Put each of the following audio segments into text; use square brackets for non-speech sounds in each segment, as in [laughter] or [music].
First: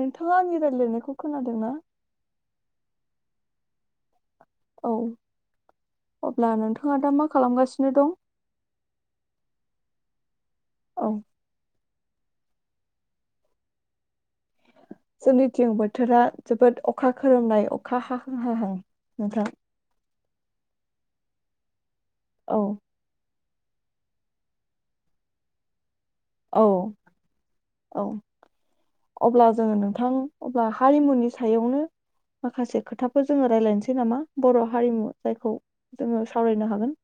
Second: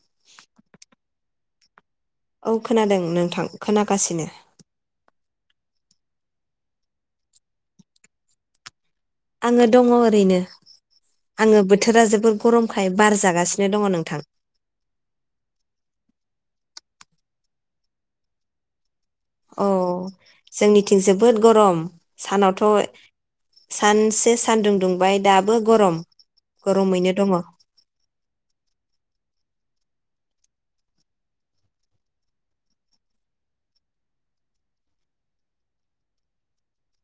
नोंथाङा आंनि रायज्लयनायखौ खोनादों ना? औ खोनादों नोंथां खोनागासिनो। औ अब्ला नोंथाङा दा मा खालामगासिनो दं? आङो दङ ओरैनो। औ आङो बोथ थोरा जोबोर गरमखाय बार जागासिनो दङ नोंथां। जोंनिथिं बोथोरा जोबोद अखा खोरोमनाय अखा हाहां हाहां नोंथां औ जोंनिथिं जोबोद गरम। औ सानावथ' सानसे सानदुं दुंबाय दाबो गरम। औ गरमैनो दङ औ अब्ला जोङो नोंथा थां अब्ला हारिमुनि सायावनो माखासे खोथाफोर जोङो रायज्लायनसै नामा? बर' हारिमु जायखौ जोङो सावरायनो हागोन।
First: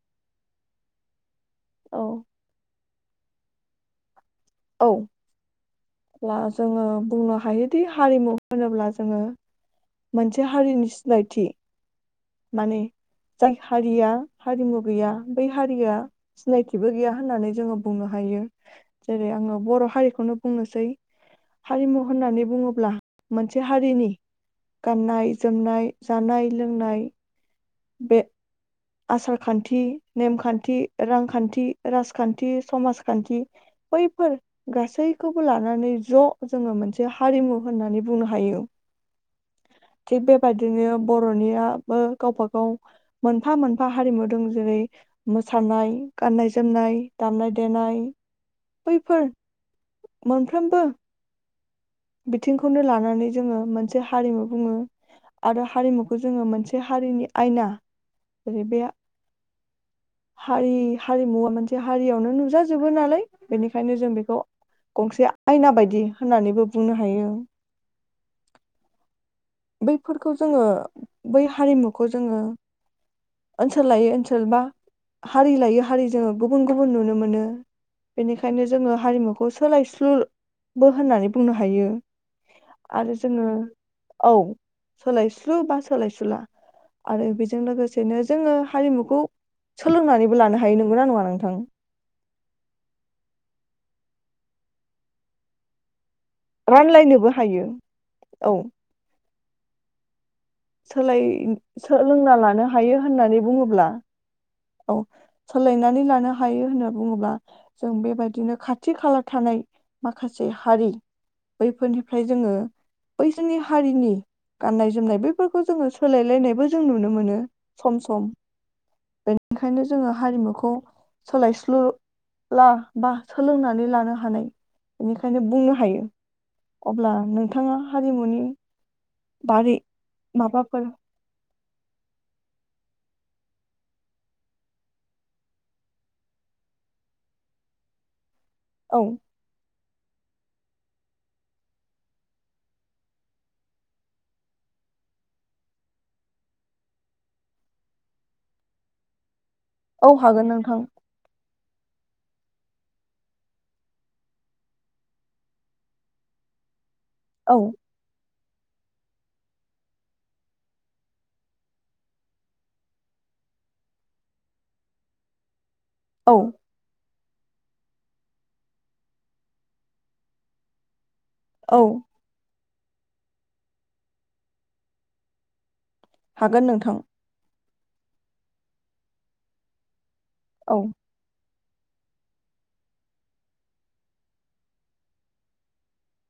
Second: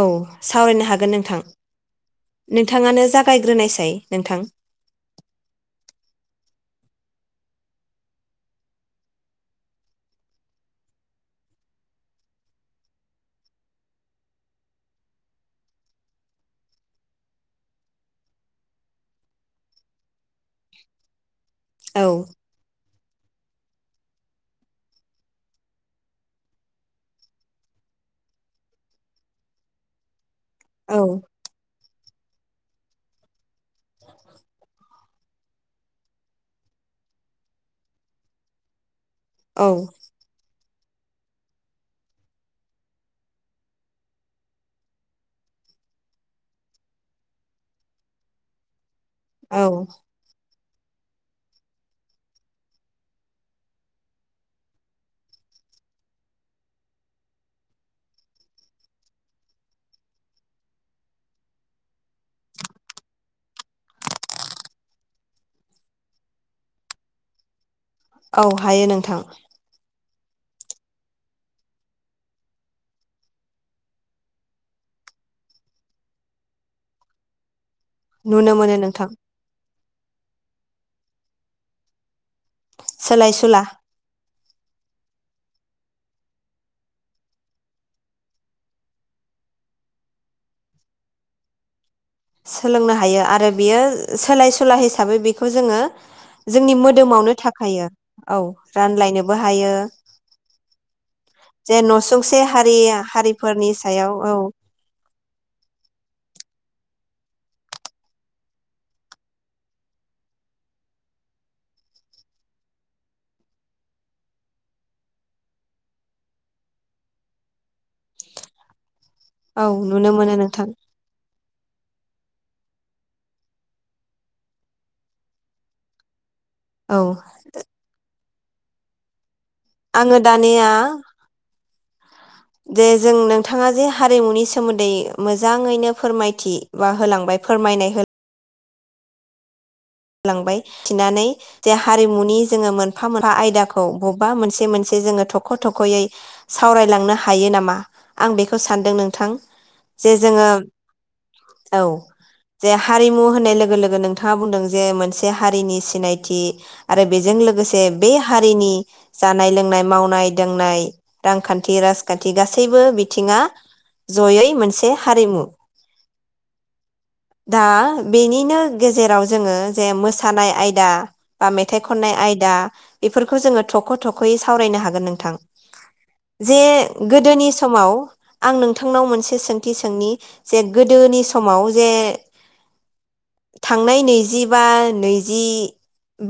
औ सावरायनो हागोन नोंथां। औ नोंथाङानो जाग गायग्रोनायसाय नोंथां। औ ब्ला जोङो बुंनो हायोदि हारिमु होनोब्ला जोङो मोनसे हारिनि सिनायथि माने जाय हारिया हारिमु गैया बै हारिया सिनायथिबो गैया होननानै जोङो बुंनो हायो। जेरै आङो बर' हारिखौनो बुंनोसै हारिमु औ होननानै बुङोब्ला मोनसे हारिनि गाननाय जोमनाय जानाय लोंनाय बे आसारखान्थि नेमखान थि औ रांखान्थि राजखान्थि समाजखान्थि बैफोर गासै खौबो लानानै ज' जोङो मोनसे हारिमु होननानै बुंनो हायौ। औ थिग बेबाद दिनो बर'नियाबो गावबा गाव मोनफा मोनफा हारिमु दं। जेरै- मोसानाय, गाननाय-जोमनाय, दामनाय-देनाय, बैफोर औ मोन फ्रोमबो बिथिंखौनो लानानै जोङो मोनसे हारिमु बुङो आरो हारिमुखौ जोङो मोनसे हारिनि आयना जेरै बे हारि हारिमुवा मोनसे हारियावनो नुजाजोबो नालाय बेनिखायनो जों बेखौ गंसे आयना बायदि होननानैबो बुंनो हायो। औ हायो नोंथां। बैफोरखौ जोङो बै हारिमुखौ जोङो ओनसोल लायै ओनसोल बा हारि लायै हारि जोङो गुबुन गुबुन नुनो मोनो। नुनो बेनिखायनो मोनो जोङो नोंथां हारिमुखौ सोलायस्लु बो होननानै बुंनो हायो। आरो सोलाय जोङो सुला औ सोलायस्लु बा सोलायसुला आरो बेजों लोगोसेनो जोङो हारिमुखौ सोलोंनानैबो लानो हायो। नंगौना नङा नोंथां? सोलोंनो हायो आरो बियो सोलाय सुला हिसाबै बेखौ जोङो जोंनि रानलायनोबो मोदोमावनो हायो थाखायो औ रानलायनो बो हायो। सोलाय जे सोलोंना न'सुंसे लानो हारि हायो होननानै हारिफोरनि बुङोब्ला सायाव औ औ सोलायनानै लानो हायो होनना बुङोब्ला जों बेबायदिनो खाथि खाला थानाय माखासे हारि बैफोरनिफ्राय जोङो बैसोरनि हारिनि गाननाय जोमनाय बैफोरखौ जोङो सोलायलायनायबो जों नुनो मोनो सम सम। औ बेंखायनो नुनो जोङो मोनो नोंथां हारिमुखौ सोलायस्लु ला बा सोलोंनानै लानो हानाय बेनिखायनो बुंनो हायो। औ अब्ला नोंथाङा हारिमुनि बारै आङो दानिया माबाफोर जे जों नोंथाङा जे हारिमुनि सोमोन्दै मोजाङैनो फोरमायथि बा होलांबाय फोरमायनाय हो औ लांबाय थिनानै जे हारिमुनि जोङो मोनफा मोनफा आयदाखौ बबबा मोनसे मोनसे जोङो थख' थख'यै सावरायलांनो हायो नामा आं बेखौ सानदों नोंथां। औ जे हागोन जोङो नोंथां। औ जे हारिमु होननाय लोगो लोगो नोंथाङा बुंदों जे मोनसे हारिनि सिनायथि आरो बेजों औ लोगोसे बे हारिनि जानाय लोंनाय मावनाय दांनाय रांखान्थि राजखान्थि गासैबो बिथिङा जयै मोनसे हारिमु। औ दा बेनिनो गेजेराव जोङो जे मोसानाय आयदा बा औ मेथाइ खननाय आयदा बेफोरखौ जोङो थख' थख'यै सावरायनो हागोन नोंथां। जे हागोन नोंथां गोदोनि समाव आं नोंथांनाव मोनसे सोंथि सोंनि जे औ गोदोनि समाव जे थांनाय नैजिबा नैजि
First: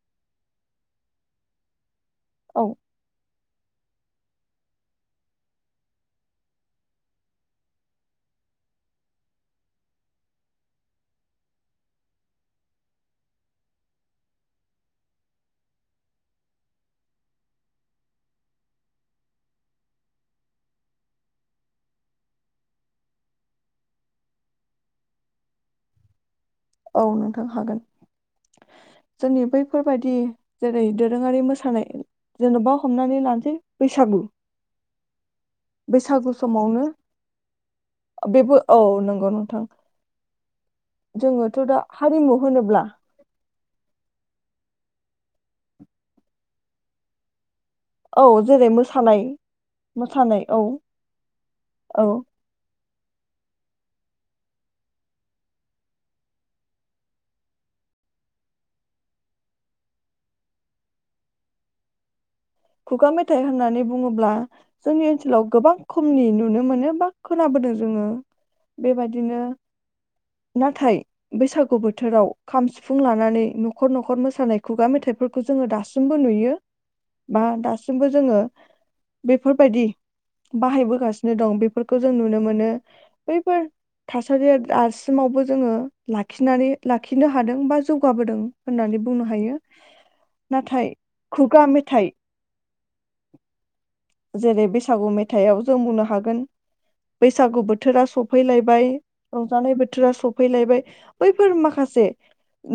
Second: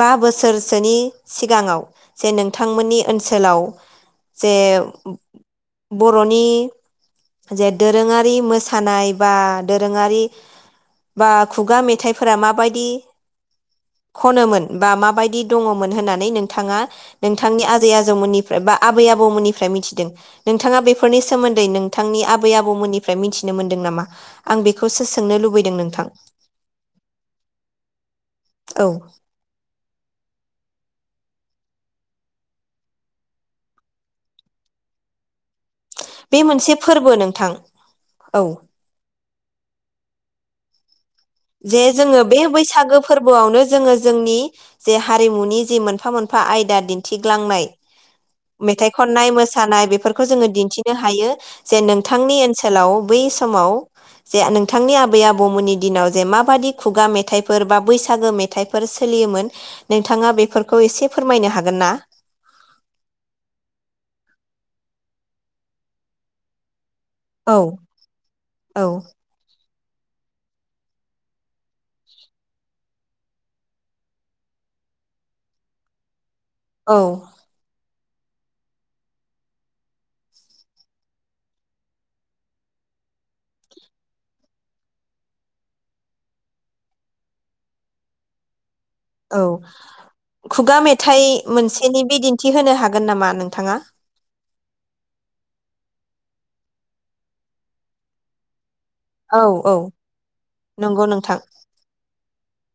बा बोसोरसोनि सिगाङाव जे औ नोंथांमोननि ओनसो सोलाव जे बर'नि जे दोरोङारि मोसानाय बा दोरोङारि बा खुगा मेथाइफोरा माबायदि खनोमोन बा माबायदि दङमोन होननानै नोंथाङा नोंथांनि आजै आजौमोननिफ्राय बा आबै आबौमोननिफ्राय मिथिदों नोंथाङा बेफोरनि सोमोन्दै नोंथांनि आबै आबौमोननिफ्राय मिथिनो मोनदों नामा? आं बेखौसो सोंनो लुबै दों नोंथां। औ नोंथां हागोन औ जोंनि बैफोरबायदि जेरै दोर रोङारि मोसानाय जेन'बा हमनानै लानसै बैसागु। बैसागु बे मोनसे समावनो फोरबो नोंथां बेबो औ नंगौ नोंथां। ज जे जोङो बे बैसागो फोरबोआवनो जोङो जोंनि जे हारिमुनि जे मोनफा मोनफा आयदा दिन्थिग्लांनाय औ जेरै मेथाइ मोसानाय खननाय मोसानाय बेफोरखौ मोसानाय जोङो औ दिन्थिनो हायो जे औ नोंथांनि ओनसोलाव बै समाव जे नोंथांनि आबै आबौमोननि दिनाव जे माबादि खुगा मेथाइफोर बा बैसागो मेथाइफोर सोलियोमोन नोंथाङा बेफोरखौ एसे फोरमायनो हागोन ना? खुगा मेथाइ होननानै बुङोब्ला जोंनि ओनसोलाव गोबां खमनि नुनो मोनो बा औ खोनाबोदों जोङो औ बेबादिनो नाथाय बैसागु बोथोराव खाम सिफुं लानानै न'खर न'खर मोसानाय खुगा मेथाइफोरखौ जोङो दासिमबो नुयो। औ बा दासिमबो जोङो बेफोरबायदि बाहायबोगासिनो दं बेफोरखौ जों नुनो मोनो बैफोर थासारिया दासिमावबो जोङो लाखिनानै लाखिनो हादों बा जौगाबोदों होननानै बुंनो औ हायो खुगा नाथाय मेथाइ खुगा मोनसेनि मेथाइ बिदिन थिहोनो हागोन नामा नोंथाङा? जेरै बैसागु मेथाइआव जों बुंनो हागोन बैसागु बोथोरा सफैलायबाय औ रंजानाय औ बोथोरा सफैलायबाय नंगौ नोंथां बैफोर माखासे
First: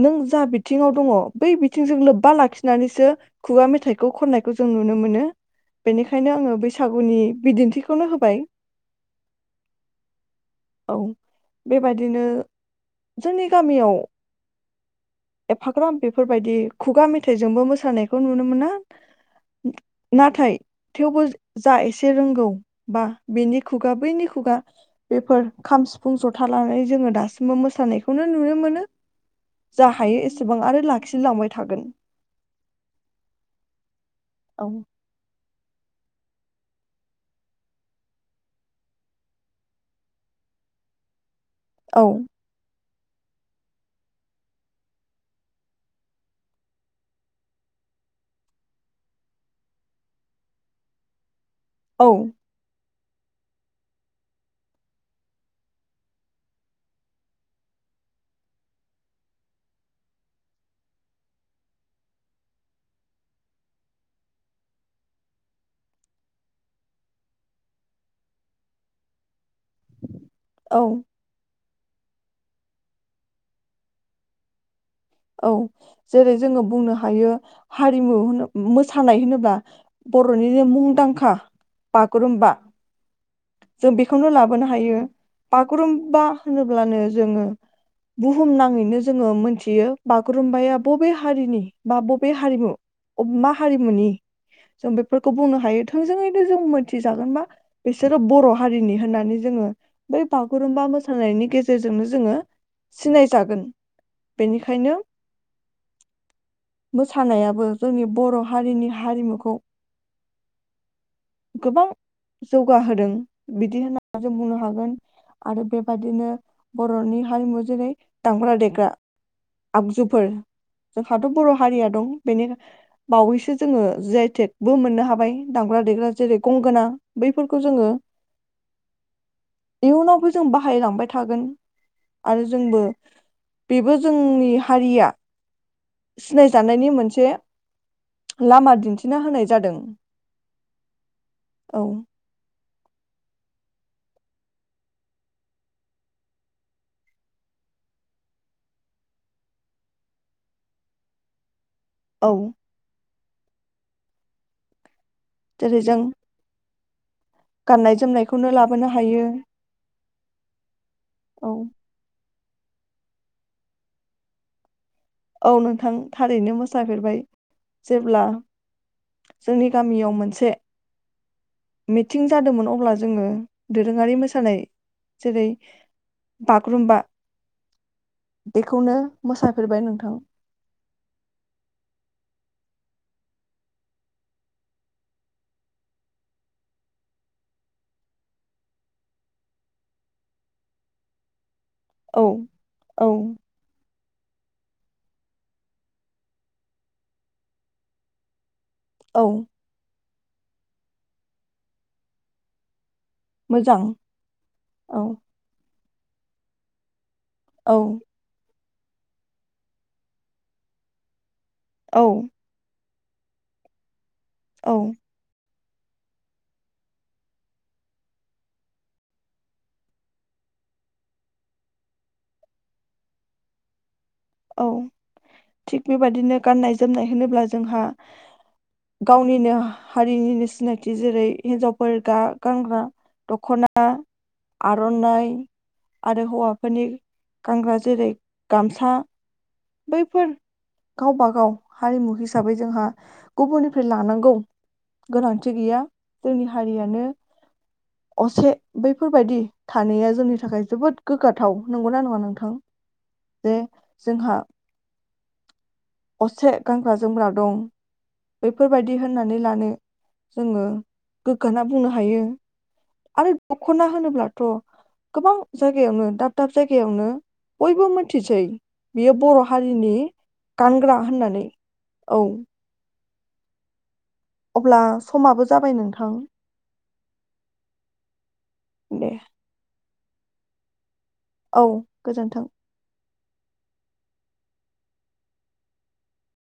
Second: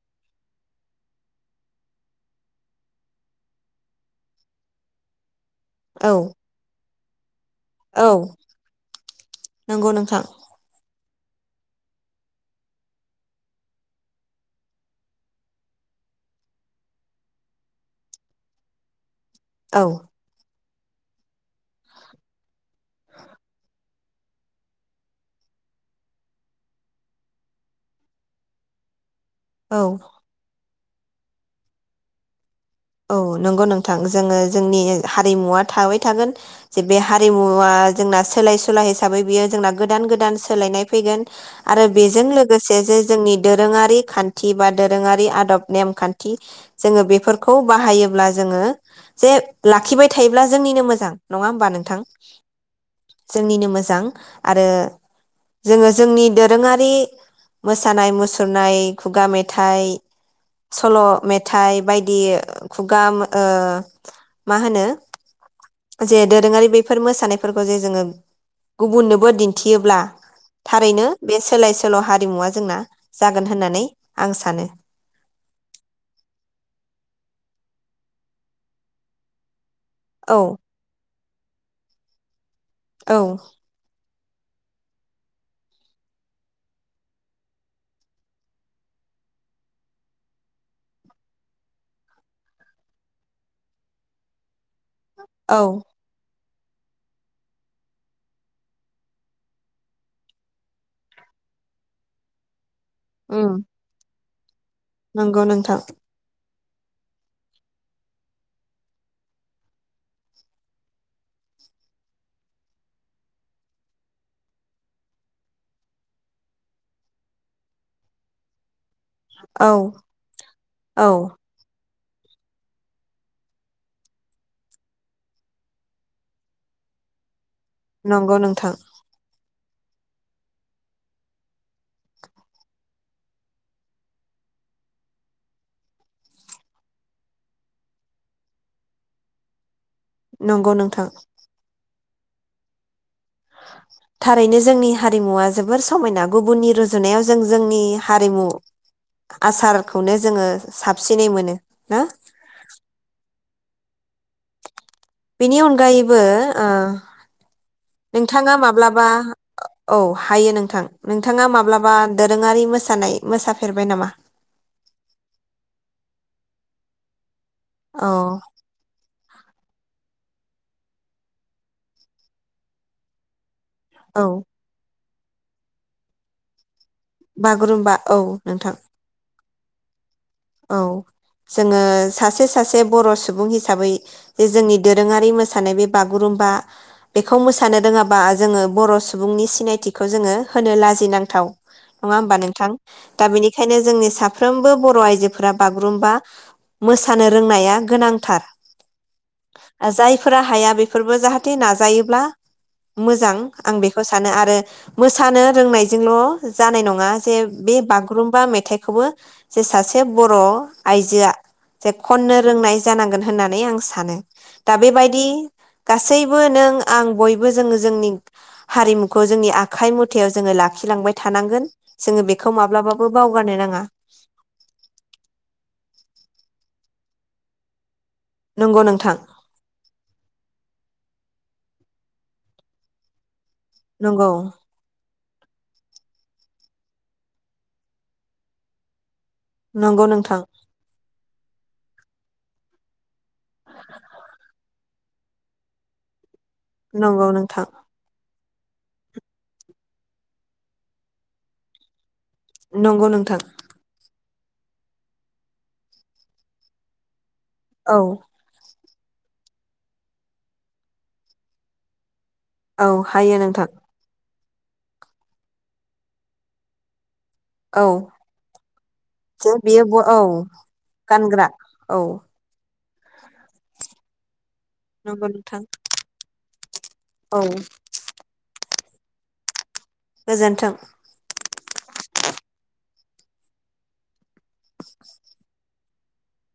नों जा बि थिङाव दङ बै बिथिंजों लोब्बा लाखिनानैसो खुगा मेथाइ खौ खननायखौ जों नुनो मोनो। औ बेनिखायनो आङो बैसा सागुनि बिदिन्थिखौनो औ होबाय नंगौ नोंथां औ। बेबादिनो जोंनि गामियाव एफाग्राम बेफोरबायदि खुगा मेथाइजोंबो मोसानायखौ नुनो मोना। औ नाथाय थेवबो जा एसे रोंगौ बा बेनि खुगा बैनि खुगा बेफोर खाम सिफुं जथा लानानै जोङो दासिमबो मोसानायखौनो नुनो मोनो। जा औ हायो एसेबां आरो ला खि लांबाय थागोन। औ नोंगौ नोंथा थां जोङो औ जोंनि हारिमुवा थाबाय थागोन जे बे हारिमुवा जोंना सोलाय सुला हिसाबै बियो जोंना गोदान गोदान सोलायनाय फैगोन। आरो औ बेजों लोगोसे जे जोंनि दोरोङारि खान्थि बा दोरोङारि आदब नेमखान्थि जोङो बेफोर खौ बाहायोब्ला जोङो जे लाखिबाय थायोब्ला जोंनिनो मोजां। नङा होमबा नोंथां? औ जोंनिनो मोजां आरो जोङो जोंनि दोरोङारि मोसानाय मुसुरनाय खुगा मेथाइ सल' मेथाइ बाय दि खुगा ओ मा होनो जे दोरोङारि बेफोर मोसानायफोरखौ जे जोङो गुबुननोबो दिन थियोब्ला औ थारैनो बे सोलाय सोल' हारिमुवा जोंना जागोन होननानै आं सानो। औ जेरै जोङो बुंनो हायो हारिमु होनो मोसानाय होनोब्ला औ बर'निनो मुंदांखा बागुरुम्बा औ जों बेखौनो लाबोनो हायो बागुरुम्बा होनोब्लानो जोङो बुहुम नाङैनो जोङो मोनथियो। बागुरुमबाया बबे हारिनि बा बबे हारिमु मा हारिमुनि जों बेफोरखौ औ बुंनो हायो थोंजोङै नो जों मोनथिजागोनबा बिसोरो बर' हारिनि होननानै जोङो बै बागुरुम्बा मोसानायनि गेजेरजोंनो जोङो सिनायजागोन। बेनि नोंगौ नोंथां। मोसानायाबो जोंनि बर' हारिनि हारिमुखौ गोबां जौगाहोदों बिदि होनना जों बुंनो हागोन आरो बेबादिनो बर'नि हारिमु जेरै दामग्रा देग्रा। औ आगजुफोर औ जोंहाथ' बर' हारिया दं। बेनि बावैसो जोङो जि आइ टेग बो मोननो हाबाय दामग्रा देग्रा जेरै गंगोना बै नंगौ नोंथां। इयुनावबो जों बाहायलांबाय थागोन आरो जोंबो बेबो जोंनि हारिया सिनायजानायनि मोनसे लामा दिन्थिना होनाय जादों। नंगौ नोंथां। औ थारैनो जोंनि हारिमुवा जोबोर समायना गुबुननि रुजुनायाव जों जोंनि हारिमु आसारखौनो जोङो साबसिनै मोनो। ना औ बेनि जेरै जों अनगायैबो ओ गाननाय [inaudible] जोमनायखौनो नोंथाङा लाबोनो माब्लाबा हायो औ हायो नोंथां नोथाङा औ माब्लाबा दोरोङारि मोसानाय मोसाफेरबाय नामा? औ नोंथां थारैनो मोसाफेरबाय। जेब्ला औ जोंनि गामियाव मोनसे मिटिं जादोंमोन अब्ला जोङो दोरोङारि औ मोसानाय जेरै बाग्रुम्बा बागुरुम्बा औ नोंथां। फोरबाय नोंथां। औ जोङो सासे सासे बर' सुबुं हिसाबै जे जोंनि दोरोङारि मोसानाय बे बागुरुम्बा बेखौ मोसानो रोङाबा जोङो बर' सुबुंनि सिनायथिखौ जोङो होनो लाजिनांथाव। नङा औ होनबा नोंथां? औ दा बेनिखायनो जोंनि साफ्रोमबो बर' आइजो फोरा बागुरुम्बा मोसानो रोंनाया गोनांथार। औ जायफोरा हाया बेफोरबो जाहाथे नाजायोब्ला मोजां आं बेखौ सानो आरो औ मोसानो रोंनायजोंल' जानाय नङा बे बे औ बागुरुमबा मेथाइ खौबो जे सासे से बर' आइजोआ जे औ खननो रोंनाय जानां गोन होननानै आं सानो। औ दा बेबायदि गासैबो नों आं बयबो जोङो जोंनि हारिमुखौ जोंनि आखाइ मुथायाव जोङो लाखिलांबाय थानांगोन जोङो बेखौ माब्लाबाबो बावगारनो नाङा। औ थिग बेबादिनो गाननाय जोमनाय होनोब्ला जोंहा नंगौ नोंथां गावनिनो हारिनिनो सिनायथि जेरै- हिनजावफोर गा गानग्रा दख'ना आ नंगौ आर'नाइ आरो हौवाफोरनि गानग्रा जेरै गामसा नंगौ बैफोर नोंथां गावबा गाव हारिमु हिसा साबै जोंहा गुबुननिफ्राय लानांगौ गोनांथि गैया। जोंनि हारियानो नंगौ नोंथां असे बैफोरबायदि थानाया जोंनि थाखाय जोबोद गोग्गाथाव नंगौना नङा नोंथा नंगौ नोंथां। असे गानग्रा जोमग्रा दं औ बेफोरबाय दि होननानै लानो जोङो गोग्गाना बुंनो हायो। औ हायो नोंथां। थ' गोबां जायगायावनो दाब दाब जायगायावनो औ बयबो मोथिसै बियो बर' जे हारिनि बेयो औ गानग्रा होननानै औ अब्ला समाबो जाबाय नोंथां। औ दे गोजोन्थों। औ गोजोन्थों। [inaudible]